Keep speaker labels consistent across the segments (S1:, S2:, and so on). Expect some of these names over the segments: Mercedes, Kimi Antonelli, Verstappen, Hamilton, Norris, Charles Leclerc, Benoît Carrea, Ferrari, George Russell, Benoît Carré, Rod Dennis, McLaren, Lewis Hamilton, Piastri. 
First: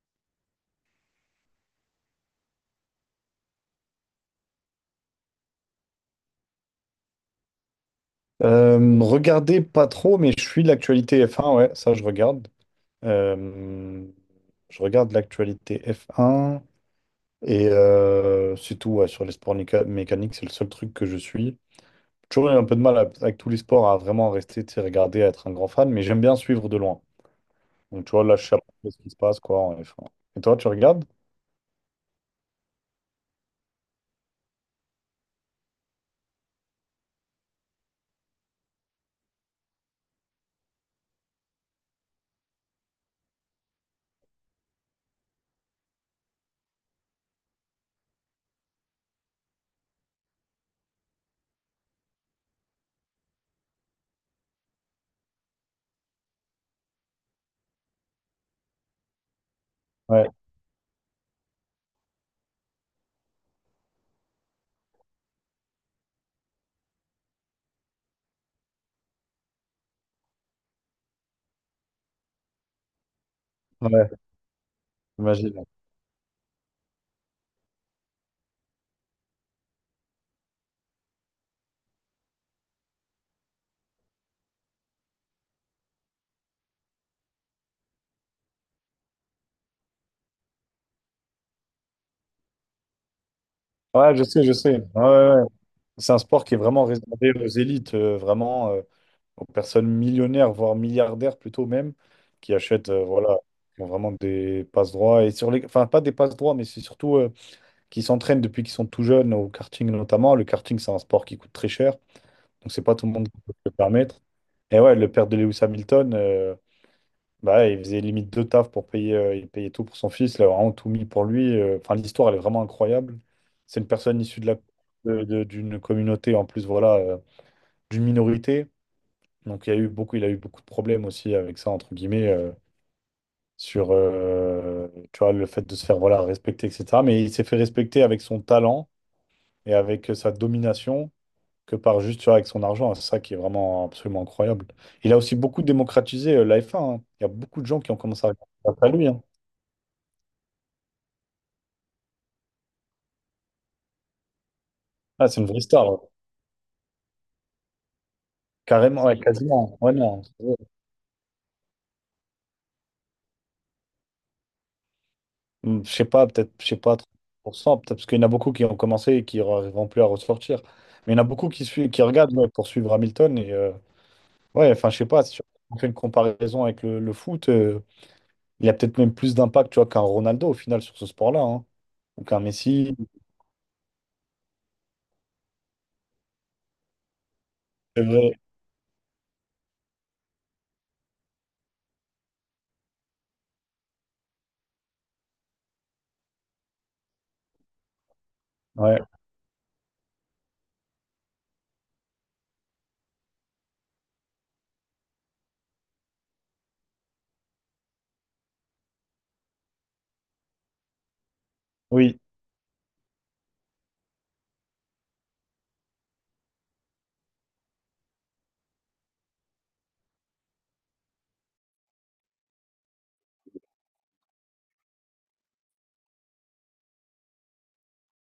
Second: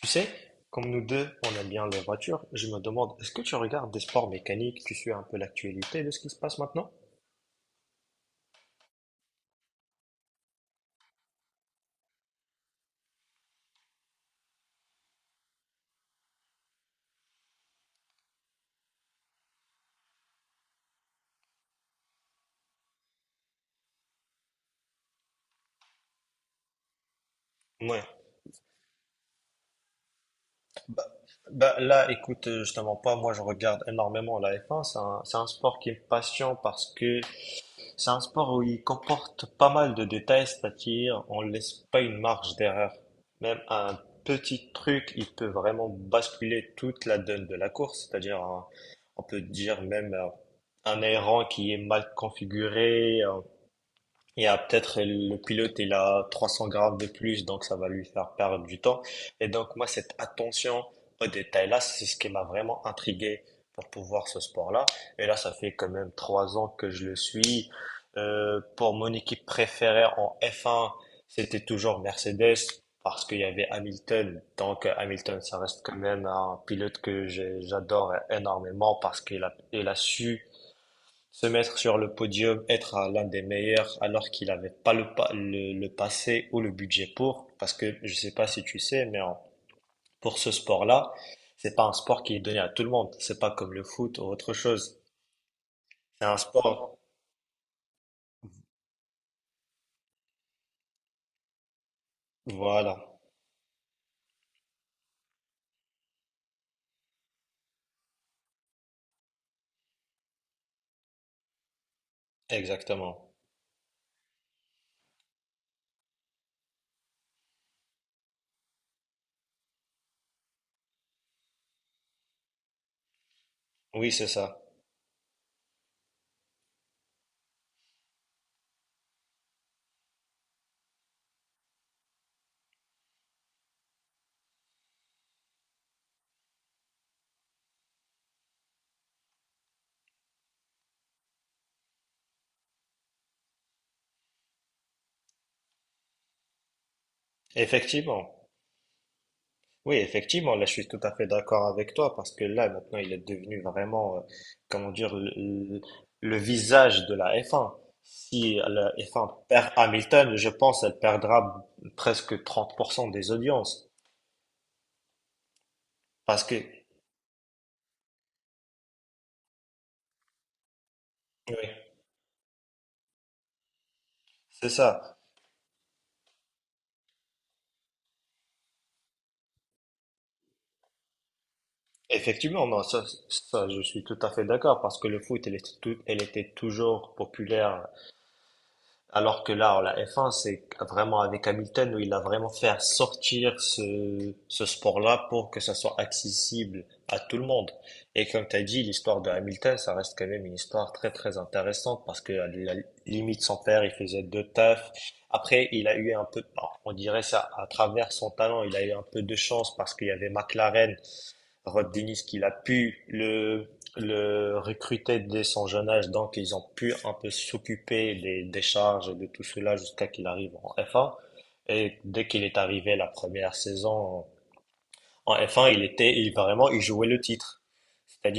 S1: Tu sais, comme nous deux, on aime bien les voitures, je me demande, est-ce que tu regardes des sports mécaniques, tu suis un peu l'actualité de ce qui se passe maintenant?
S2: Regardez pas trop, mais je suis de l'actualité F1, ouais, ça je regarde. Euh, je regarde l'actualité F1 et c'est tout, ouais, sur les sports mécaniques, c'est le seul truc que je suis. J'ai toujours eu un peu de mal avec tous les sports à vraiment rester, tu sais, regarder, à être un grand fan, mais j'aime bien suivre de loin.
S1: Ouais.
S2: Donc tu vois, là je sais à peu près ce qui se passe quoi en F1. Et toi, tu
S1: Bah,
S2: regardes?
S1: bah, là, écoute, je te mens pas, moi je regarde énormément la F1, c'est un sport qui me passionne parce que c'est un sport où il comporte pas mal de détails, c'est-à-dire on laisse pas une marge d'erreur. Même un petit truc, il peut vraiment basculer toute la donne de la course, on peut dire même un aileron qui est mal configuré, il y a peut-être le pilote, il a 300 grammes de plus, donc ça va lui faire perdre du temps. Et donc, moi, cette
S2: Ouais,
S1: attention aux détails-là, c'est ce qui m'a vraiment intrigué pour pouvoir ce sport-là. Et là, ça fait quand même 3 ans que je le suis. Pour mon équipe préférée en F1, c'était toujours Mercedes parce qu'il y avait
S2: ouais,
S1: Hamilton. Donc, Hamilton,
S2: j'imagine.
S1: ça reste quand même un pilote que j'adore énormément parce qu'il a su se mettre sur le podium, être à l'un des meilleurs alors qu'il n'avait pas le passé ou le budget pour, parce que je sais pas si tu sais, mais pour ce sport-là, c'est pas un sport qui est donné à tout le monde. C'est pas comme le foot
S2: Ouais,
S1: ou
S2: je sais, je
S1: autre
S2: sais.
S1: chose.
S2: Ouais, ouais, ouais. C'est un
S1: C'est un
S2: sport qui est vraiment
S1: sport.
S2: réservé aux élites, vraiment. Aux personnes millionnaires, voire milliardaires plutôt même, qui achètent
S1: Voilà,
S2: voilà, qui ont vraiment des passe-droits. Enfin, pas des passe-droits, mais c'est surtout qui s'entraînent depuis qu'ils sont tout jeunes, au karting notamment. Le karting, c'est un sport qui coûte très cher, donc c'est pas tout le monde
S1: exactement.
S2: qui peut se le permettre. Et ouais, le père de Lewis Hamilton, bah, ouais, il faisait limite deux tafs pour payer, il payait tout pour son fils, il a vraiment tout mis pour lui. Enfin, l'histoire, elle est vraiment incroyable. C'est une
S1: Oui,
S2: personne
S1: c'est
S2: issue de la,
S1: ça.
S2: de- d'une communauté, en plus, voilà, d'une minorité. Donc il a eu beaucoup de problèmes aussi avec ça, entre guillemets, sur tu vois, le fait de se faire voilà, respecter, etc. Mais il s'est fait respecter avec son talent et avec sa domination que par juste tu vois, avec son argent. C'est ça qui est vraiment absolument incroyable. Il a aussi beaucoup démocratisé la F1, hein. Il y a beaucoup de gens qui ont commencé à
S1: Effectivement.
S2: regarder à lui, hein.
S1: Oui, effectivement, là je suis tout à fait d'accord avec toi parce que là maintenant il est devenu vraiment, comment dire,
S2: Ah, c'est une vraie star, ouais.
S1: le visage de la F1. Si la
S2: Carrément, ouais,
S1: F1 perd
S2: quasiment. Ouais, non.
S1: Hamilton, je pense elle perdra presque 30% des audiences
S2: Je sais pas,
S1: parce
S2: peut-être,
S1: que,
S2: je sais pas, 30% peut-être parce qu'il y en a beaucoup qui ont commencé et qui n'arriveront plus à ressortir. Mais il y en a beaucoup qui,
S1: oui,
S2: suivent, qui regardent ouais, pour suivre Hamilton.
S1: c'est
S2: Ouais, enfin, je sais
S1: ça.
S2: pas, si on fait une comparaison avec le foot, il y a peut-être même plus d'impact, tu vois, qu'un Ronaldo au final sur ce sport-là, hein. Ou qu'un
S1: Effectivement, non,
S2: Messi.
S1: ça je suis tout à fait d'accord parce que le foot elle était, elle était toujours populaire.
S2: C'est vrai.
S1: Alors que là, la F1, c'est vraiment avec Hamilton où il a vraiment fait sortir ce sport-là pour que ça soit accessible à tout le monde. Et comme tu as dit,
S2: Ouais,
S1: l'histoire de Hamilton, ça reste quand même une histoire très très intéressante parce que à la limite, son père, il faisait deux tafs. Après, il a eu un peu, bon, on dirait ça, à travers son talent, il a eu un peu de chance parce qu'il y avait McLaren Rod
S2: oui.
S1: Dennis qu'il a pu le recruter dès son jeune âge, donc ils ont pu un peu s'occuper des charges et de tout cela jusqu'à qu'il arrive en F1. Et dès qu'il est arrivé la première saison, en F1, il était, il vraiment, il jouait le titre.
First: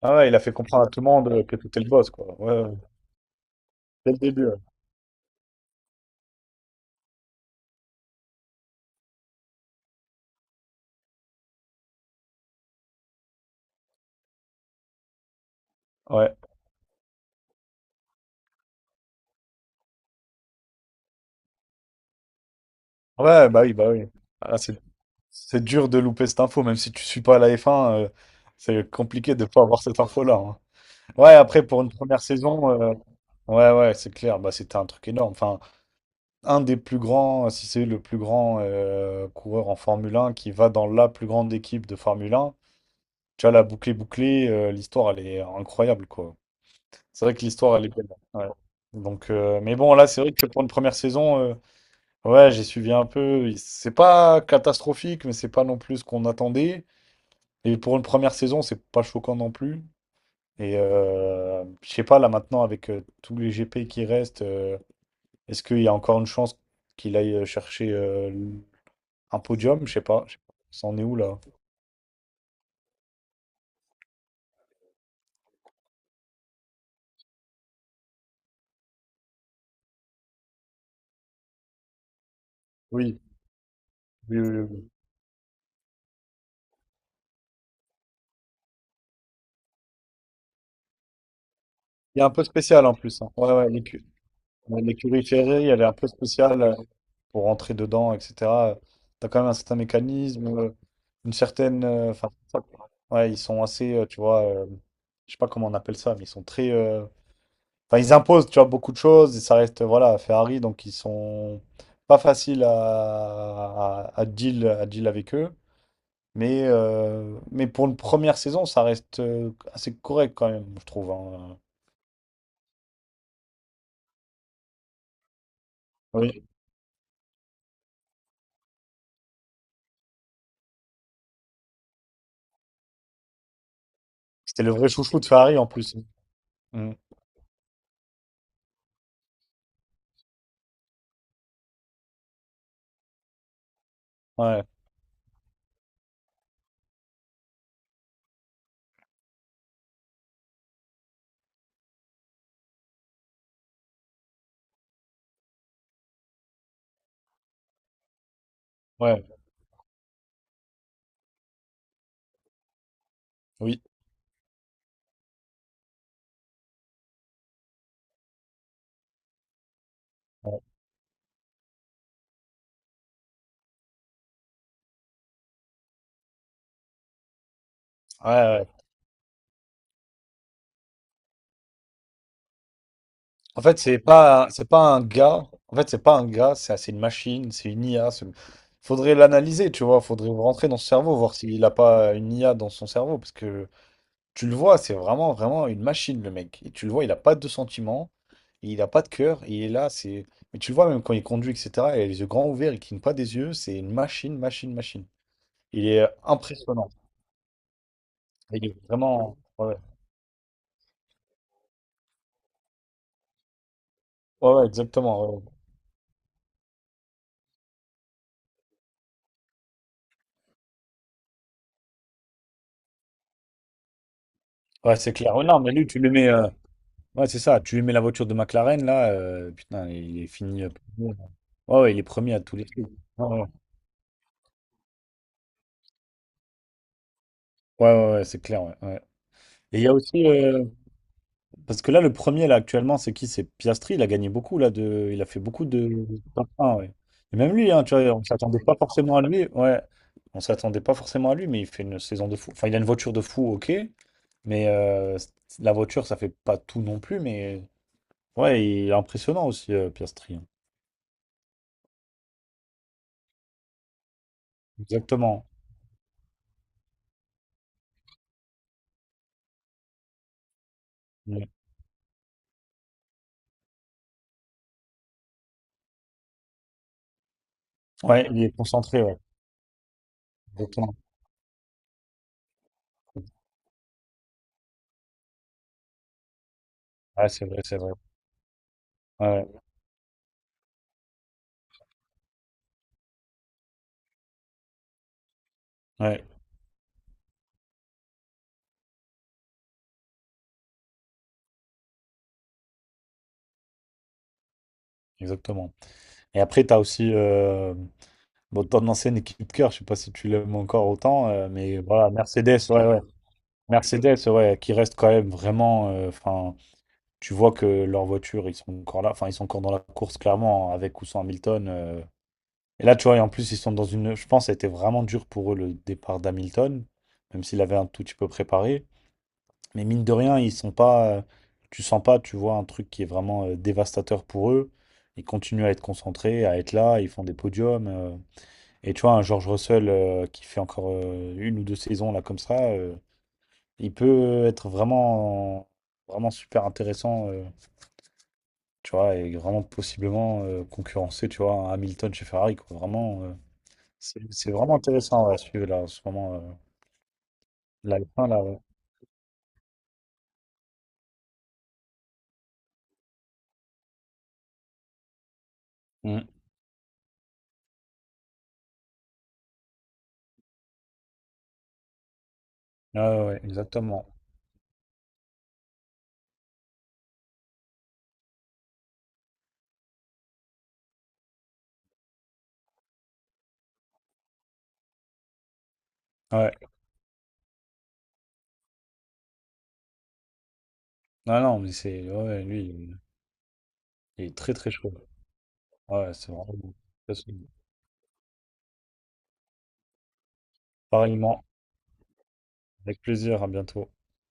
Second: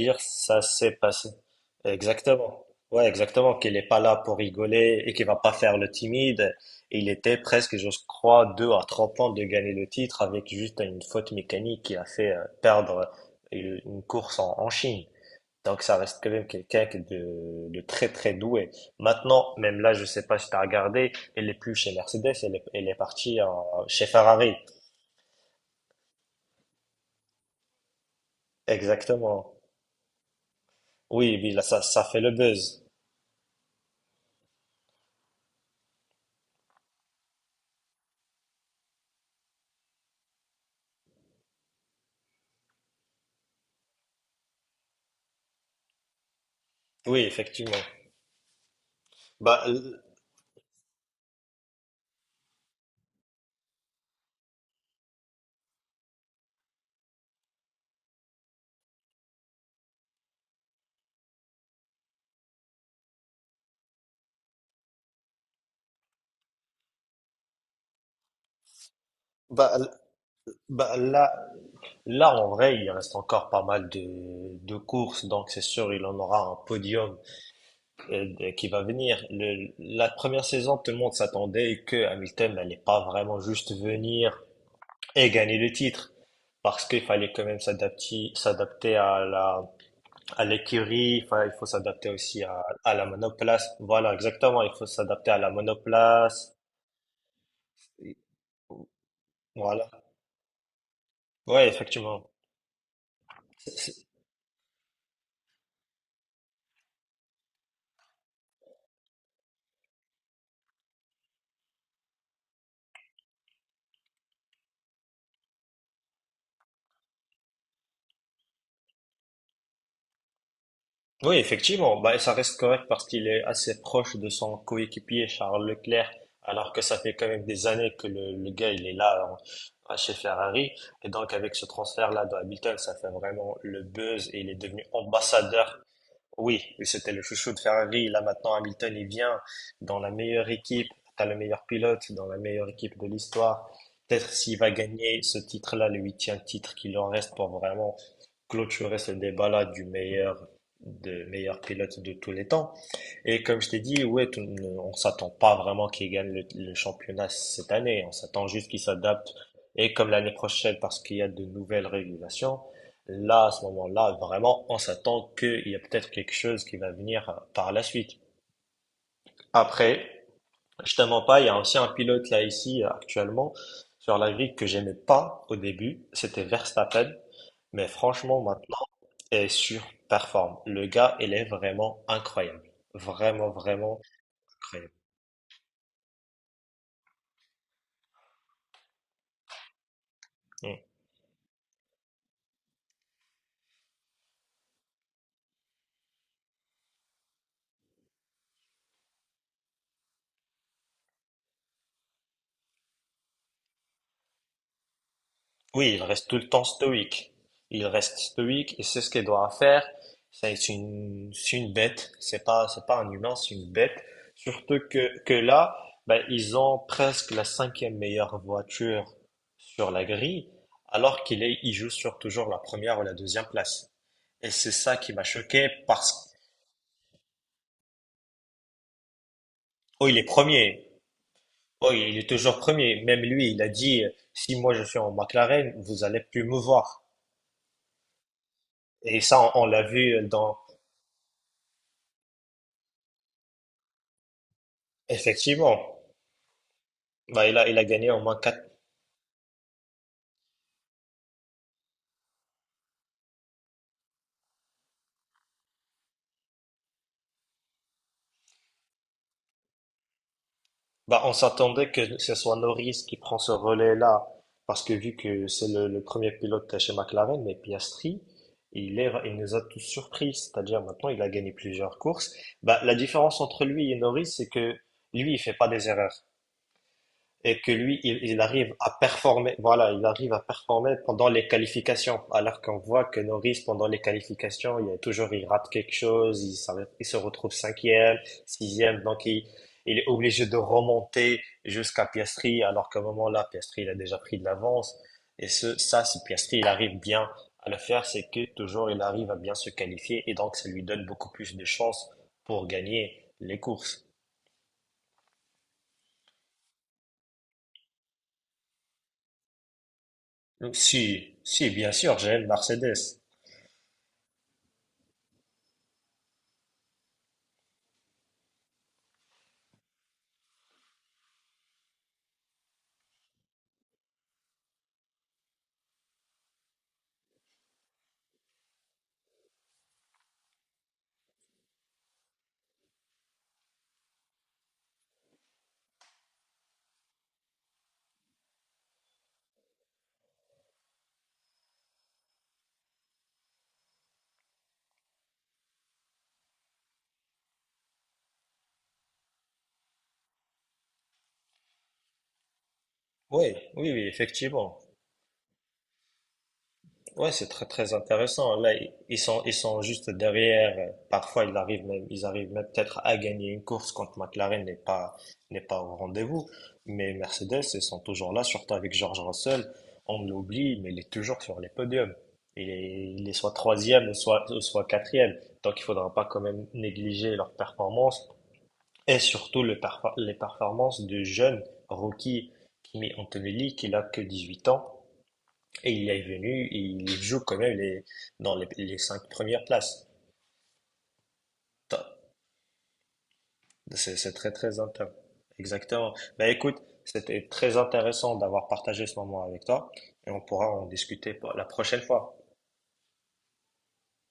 S2: Ah ouais, il a fait
S1: ça
S2: comprendre à
S1: s'est
S2: tout le monde
S1: passé.
S2: que t'étais le boss, quoi. Ouais,
S1: Exactement.
S2: ouais,
S1: Ouais, exactement. Qu'il n'est pas
S2: dès
S1: là
S2: le
S1: pour
S2: début. Ouais,
S1: rigoler et qu'il va pas faire le timide. Et il était presque, je crois, deux à trois points de gagner le titre avec juste une faute mécanique qui a fait perdre une course en Chine. Donc ça reste quand
S2: ouais,
S1: même quelqu'un qui est de très très doué. Maintenant, même là, je sais pas si tu as regardé, elle est plus chez Mercedes, elle est partie
S2: ouais, bah oui, bah oui.
S1: chez Ferrari.
S2: Ah, c'est dur de louper cette info, même si tu suis pas à la F1, c'est compliqué de
S1: Exactement.
S2: pas avoir cette info-là, hein. Ouais,
S1: Oui, oui, là,
S2: après, pour
S1: ça,
S2: une
S1: ça fait
S2: première
S1: le
S2: saison,
S1: buzz.
S2: ouais, ouais, c'est clair, bah c'était un truc énorme. Enfin, un des plus grands, si c'est le plus grand coureur en Formule 1 qui va dans la plus grande équipe de Formule 1, tu vois, la bouclée bouclée, l'histoire, elle est incroyable, quoi.
S1: Oui,
S2: C'est vrai que
S1: effectivement.
S2: l'histoire, elle est belle, ouais.
S1: Bah,
S2: Mais bon,
S1: l-
S2: là, c'est vrai que pour une première saison, ouais, j'ai suivi un peu. C'est pas catastrophique, mais c'est pas non plus ce qu'on attendait. Et pour une première saison, c'est pas choquant non plus. Et je sais pas, là maintenant, avec tous les GP qui restent, est-ce qu'il y a encore une chance qu'il aille chercher un
S1: bah,
S2: podium,
S1: l-
S2: je sais pas. Je sais pas. Ça
S1: bah,
S2: en est où
S1: là,
S2: là?
S1: là, en vrai, il reste encore pas mal de courses, donc c'est sûr, il en aura un podium, qui va venir. La première saison, tout le monde s'attendait que Hamilton n'allait pas
S2: Oui,
S1: vraiment juste
S2: oui,
S1: venir
S2: oui, oui.
S1: et gagner le titre, parce qu'il fallait quand même s'adapter, s'adapter à l'écurie, il faut s'adapter
S2: Il est un
S1: aussi
S2: peu
S1: à,
S2: spécial
S1: à
S2: en
S1: la
S2: plus, hein. Ouais,
S1: monoplace.
S2: ouais,
S1: Voilà, exactement, il
S2: ouais,
S1: faut
S2: l'écurie
S1: s'adapter à la
S2: Ferrari, elle est un peu
S1: monoplace.
S2: spéciale pour rentrer dedans, etc. T'as quand même un certain
S1: Voilà.
S2: mécanisme, une
S1: Ouais,
S2: certaine.
S1: effectivement.
S2: Enfin, ça, quoi. Ouais, ils sont
S1: C'est-
S2: assez,
S1: c'est-
S2: tu vois, je sais pas comment on appelle ça, mais ils sont très. Enfin, ils imposent, tu vois, beaucoup de choses et ça reste, voilà, Ferrari, donc ils sont pas faciles à deal avec eux. Mais pour une première saison, ça reste assez correct quand même, je trouve,
S1: Oui,
S2: hein.
S1: effectivement. Bah, ça reste correct parce qu'il est assez proche de son coéquipier Charles Leclerc,
S2: Oui.
S1: alors que ça fait quand même des années que le gars il est là hein, chez Ferrari. Et donc avec ce transfert-là de Hamilton, ça fait vraiment le buzz et il est
S2: C'était le
S1: devenu
S2: vrai chouchou de Ferrari en
S1: ambassadeur.
S2: plus.
S1: Oui,
S2: Mm.
S1: c'était le chouchou de Ferrari. Là maintenant, Hamilton il vient dans la meilleure équipe, t'as le meilleur pilote, dans la meilleure équipe de l'histoire. Peut-être s'il
S2: Ouais,
S1: va gagner ce titre-là, le huitième titre qu'il en reste pour vraiment clôturer ce débat-là du meilleur de meilleur pilote de tous les temps. Et comme je t'ai dit, ouais, on s'attend pas vraiment qu'il gagne le championnat cette année. On s'attend juste qu'il
S2: ouais,
S1: s'adapte. Et comme l'année prochaine, parce qu'il y a de nouvelles régulations, là, à ce
S2: oui.
S1: moment-là, vraiment, on s'attend qu'il y a peut-être quelque chose qui va venir par la suite. Après,
S2: Ouais,
S1: je te mens pas, il y a aussi un pilote là ici actuellement sur la grille que j'aimais pas au début, c'était Verstappen, mais
S2: ouais,
S1: franchement
S2: ouais.
S1: maintenant, il surperforme. Le gars, il est vraiment incroyable. Vraiment,
S2: En fait, c'est
S1: vraiment
S2: pas, c'est pas
S1: incroyable.
S2: un gars. En fait, c'est pas un gars, c'est une machine, c'est une IA. Faudrait l'analyser, tu vois. Faudrait rentrer
S1: Mm.
S2: dans son cerveau, voir s'il a pas une IA dans son cerveau, parce que tu le vois, c'est vraiment, vraiment une machine, le mec. Et tu le vois, il n'a pas de sentiments, il n'a pas de cœur, il est là, Mais tu le vois même quand il conduit, etc., il a les yeux grands ouverts, il cligne pas des yeux, c'est une machine, machine, machine. Il
S1: Oui,
S2: est
S1: il reste tout le temps
S2: impressionnant.
S1: stoïque. Il reste stoïque et c'est ce qu'il doit
S2: Ouais, ouais,
S1: faire. C'est une bête. C'est pas un humain, c'est une bête.
S2: ouais, ouais,
S1: Surtout que,
S2: exactement.
S1: que
S2: Ouais, ouais.
S1: là, ben, ils ont presque la cinquième meilleure voiture sur la grille, alors qu'il joue sur toujours la première ou la deuxième place. Et c'est ça
S2: Ouais,
S1: qui
S2: c'est
S1: m'a
S2: clair. Ouais, non,
S1: choqué
S2: mais lui,
S1: parce que,
S2: ouais, c'est ça, tu lui mets la voiture de McLaren, là, putain,
S1: oh, il
S2: il
S1: est
S2: est fini.
S1: premier.
S2: Premier. Ouais,
S1: Oh,
S2: ouais, il est
S1: il est
S2: premier à tous
S1: toujours
S2: les trucs.
S1: premier. Même
S2: Ouais, ouais,
S1: lui, il a dit, si moi je suis en McLaren, vous allez plus me voir.
S2: ouais, ouais, ouais, c'est clair, ouais, ouais.
S1: Et ça, on
S2: Et il
S1: l'a
S2: y a
S1: vu
S2: aussi...
S1: dans,
S2: Parce que là, le premier, là, actuellement, c'est qui? C'est Piastri. Il a fait beaucoup de.
S1: effectivement.
S2: de top 1, ouais. Et
S1: Bah,
S2: même
S1: il a,
S2: lui,
S1: il
S2: hein,
S1: a
S2: tu vois,
S1: gagné au
S2: on
S1: moins
S2: s'attendait
S1: quatre.
S2: pas forcément à lui. Ouais, on s'attendait pas forcément à lui, mais il fait une saison de fou. Enfin, il a une voiture de fou, ok. Mais la voiture, ça fait pas tout non plus. Mais ouais, il est impressionnant aussi, Piastri, hein.
S1: Bah, on s'attendait que ce soit Norris qui prend ce relais-là, parce que vu
S2: Exactement.
S1: que c'est le premier pilote chez McLaren, mais Piastri, il nous a tous surpris. C'est-à-dire maintenant, il a
S2: Ouais,
S1: gagné plusieurs courses. Bah, la différence entre lui et Norris, c'est que lui, il fait pas des erreurs. Et que lui, il,
S2: Ouais,
S1: il
S2: il est
S1: arrive à
S2: concentré, ouais.
S1: performer. Voilà, il arrive à performer
S2: Exactement.
S1: pendant les qualifications. Alors qu'on voit que Norris, pendant les qualifications, il y a toujours, il rate quelque chose, il se
S2: Ouais, c'est
S1: retrouve
S2: vrai, c'est vrai.
S1: cinquième, sixième, donc il,
S2: Ouais,
S1: il est obligé de remonter jusqu'à Piastri, alors qu'à un moment-là, Piastri, il a déjà pris de l'avance. Ça, si
S2: ouais,
S1: Piastri, il arrive bien à le faire, c'est que toujours, il arrive à bien se qualifier et donc ça lui donne beaucoup plus de chances pour gagner les courses.
S2: exactement. Et après, tu as aussi bon, ton ancienne équipe cœur, je sais pas si tu l'aimes
S1: Donc,
S2: encore autant,
S1: si, si,
S2: mais
S1: bien
S2: voilà,
S1: sûr, j'aime
S2: Mercedes, ouais, ouais.
S1: Mercedes.
S2: Mercedes, ouais, qui reste quand même vraiment. Enfin, tu vois que leurs voitures, ils sont encore là. Enfin, ils sont encore dans la course, clairement, avec ou sans Hamilton. Et là, tu vois, et en plus, ils sont dans une. Je pense que ça a été vraiment dur pour eux le départ d'Hamilton, même s'il avait un tout petit peu préparé. Mais mine de rien, ils sont pas. Tu sens pas, tu vois, un truc qui est vraiment dévastateur pour eux. Ils continuent à être concentrés, à être là, ils font des podiums. Et tu vois, un George Russell qui fait encore une ou deux saisons là comme ça, il peut être vraiment, vraiment super intéressant, tu vois, et vraiment possiblement concurrencer, tu vois, un Hamilton chez Ferrari, quoi. Vraiment,
S1: Oui, oui, oui,
S2: c'est vraiment
S1: effectivement.
S2: intéressant ouais, à suivre là en ce moment.
S1: Ouais, c'est très très
S2: La F1, là,
S1: intéressant.
S2: ouais.
S1: Là, ils sont juste derrière. Parfois, ils arrivent même peut-être à gagner une course quand McLaren n'est pas au
S2: Mm.
S1: rendez-vous. Mais Mercedes, ils sont toujours là, surtout avec George Russell. On l'oublie, mais il est toujours sur les podiums. Il
S2: Ouais,
S1: est,
S2: ouais,
S1: il est
S2: ouais,
S1: soit
S2: exactement.
S1: troisième, ou soit quatrième. Donc, il faudra pas quand même négliger leurs performances et surtout les performances du jeune rookie Kimi Antonelli qui n'a que 18 ans. Et il est
S2: Ouais,
S1: venu, et il joue quand même dans les cinq premières places.
S2: non, non, mais c'est,
S1: Top.
S2: ouais, ouais, lui, il est
S1: C'est
S2: il
S1: c'est
S2: est
S1: très
S2: très très
S1: très
S2: chaud.
S1: intéressant.
S2: Ouais,
S1: Exactement.
S2: c'est
S1: Bah
S2: vraiment bon.
S1: écoute, c'était très intéressant d'avoir partagé ce moment avec toi et on pourra en discuter
S2: Pareillement,
S1: pour la prochaine fois.
S2: avec plaisir, à bientôt.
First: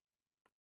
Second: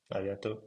S1: À bientôt.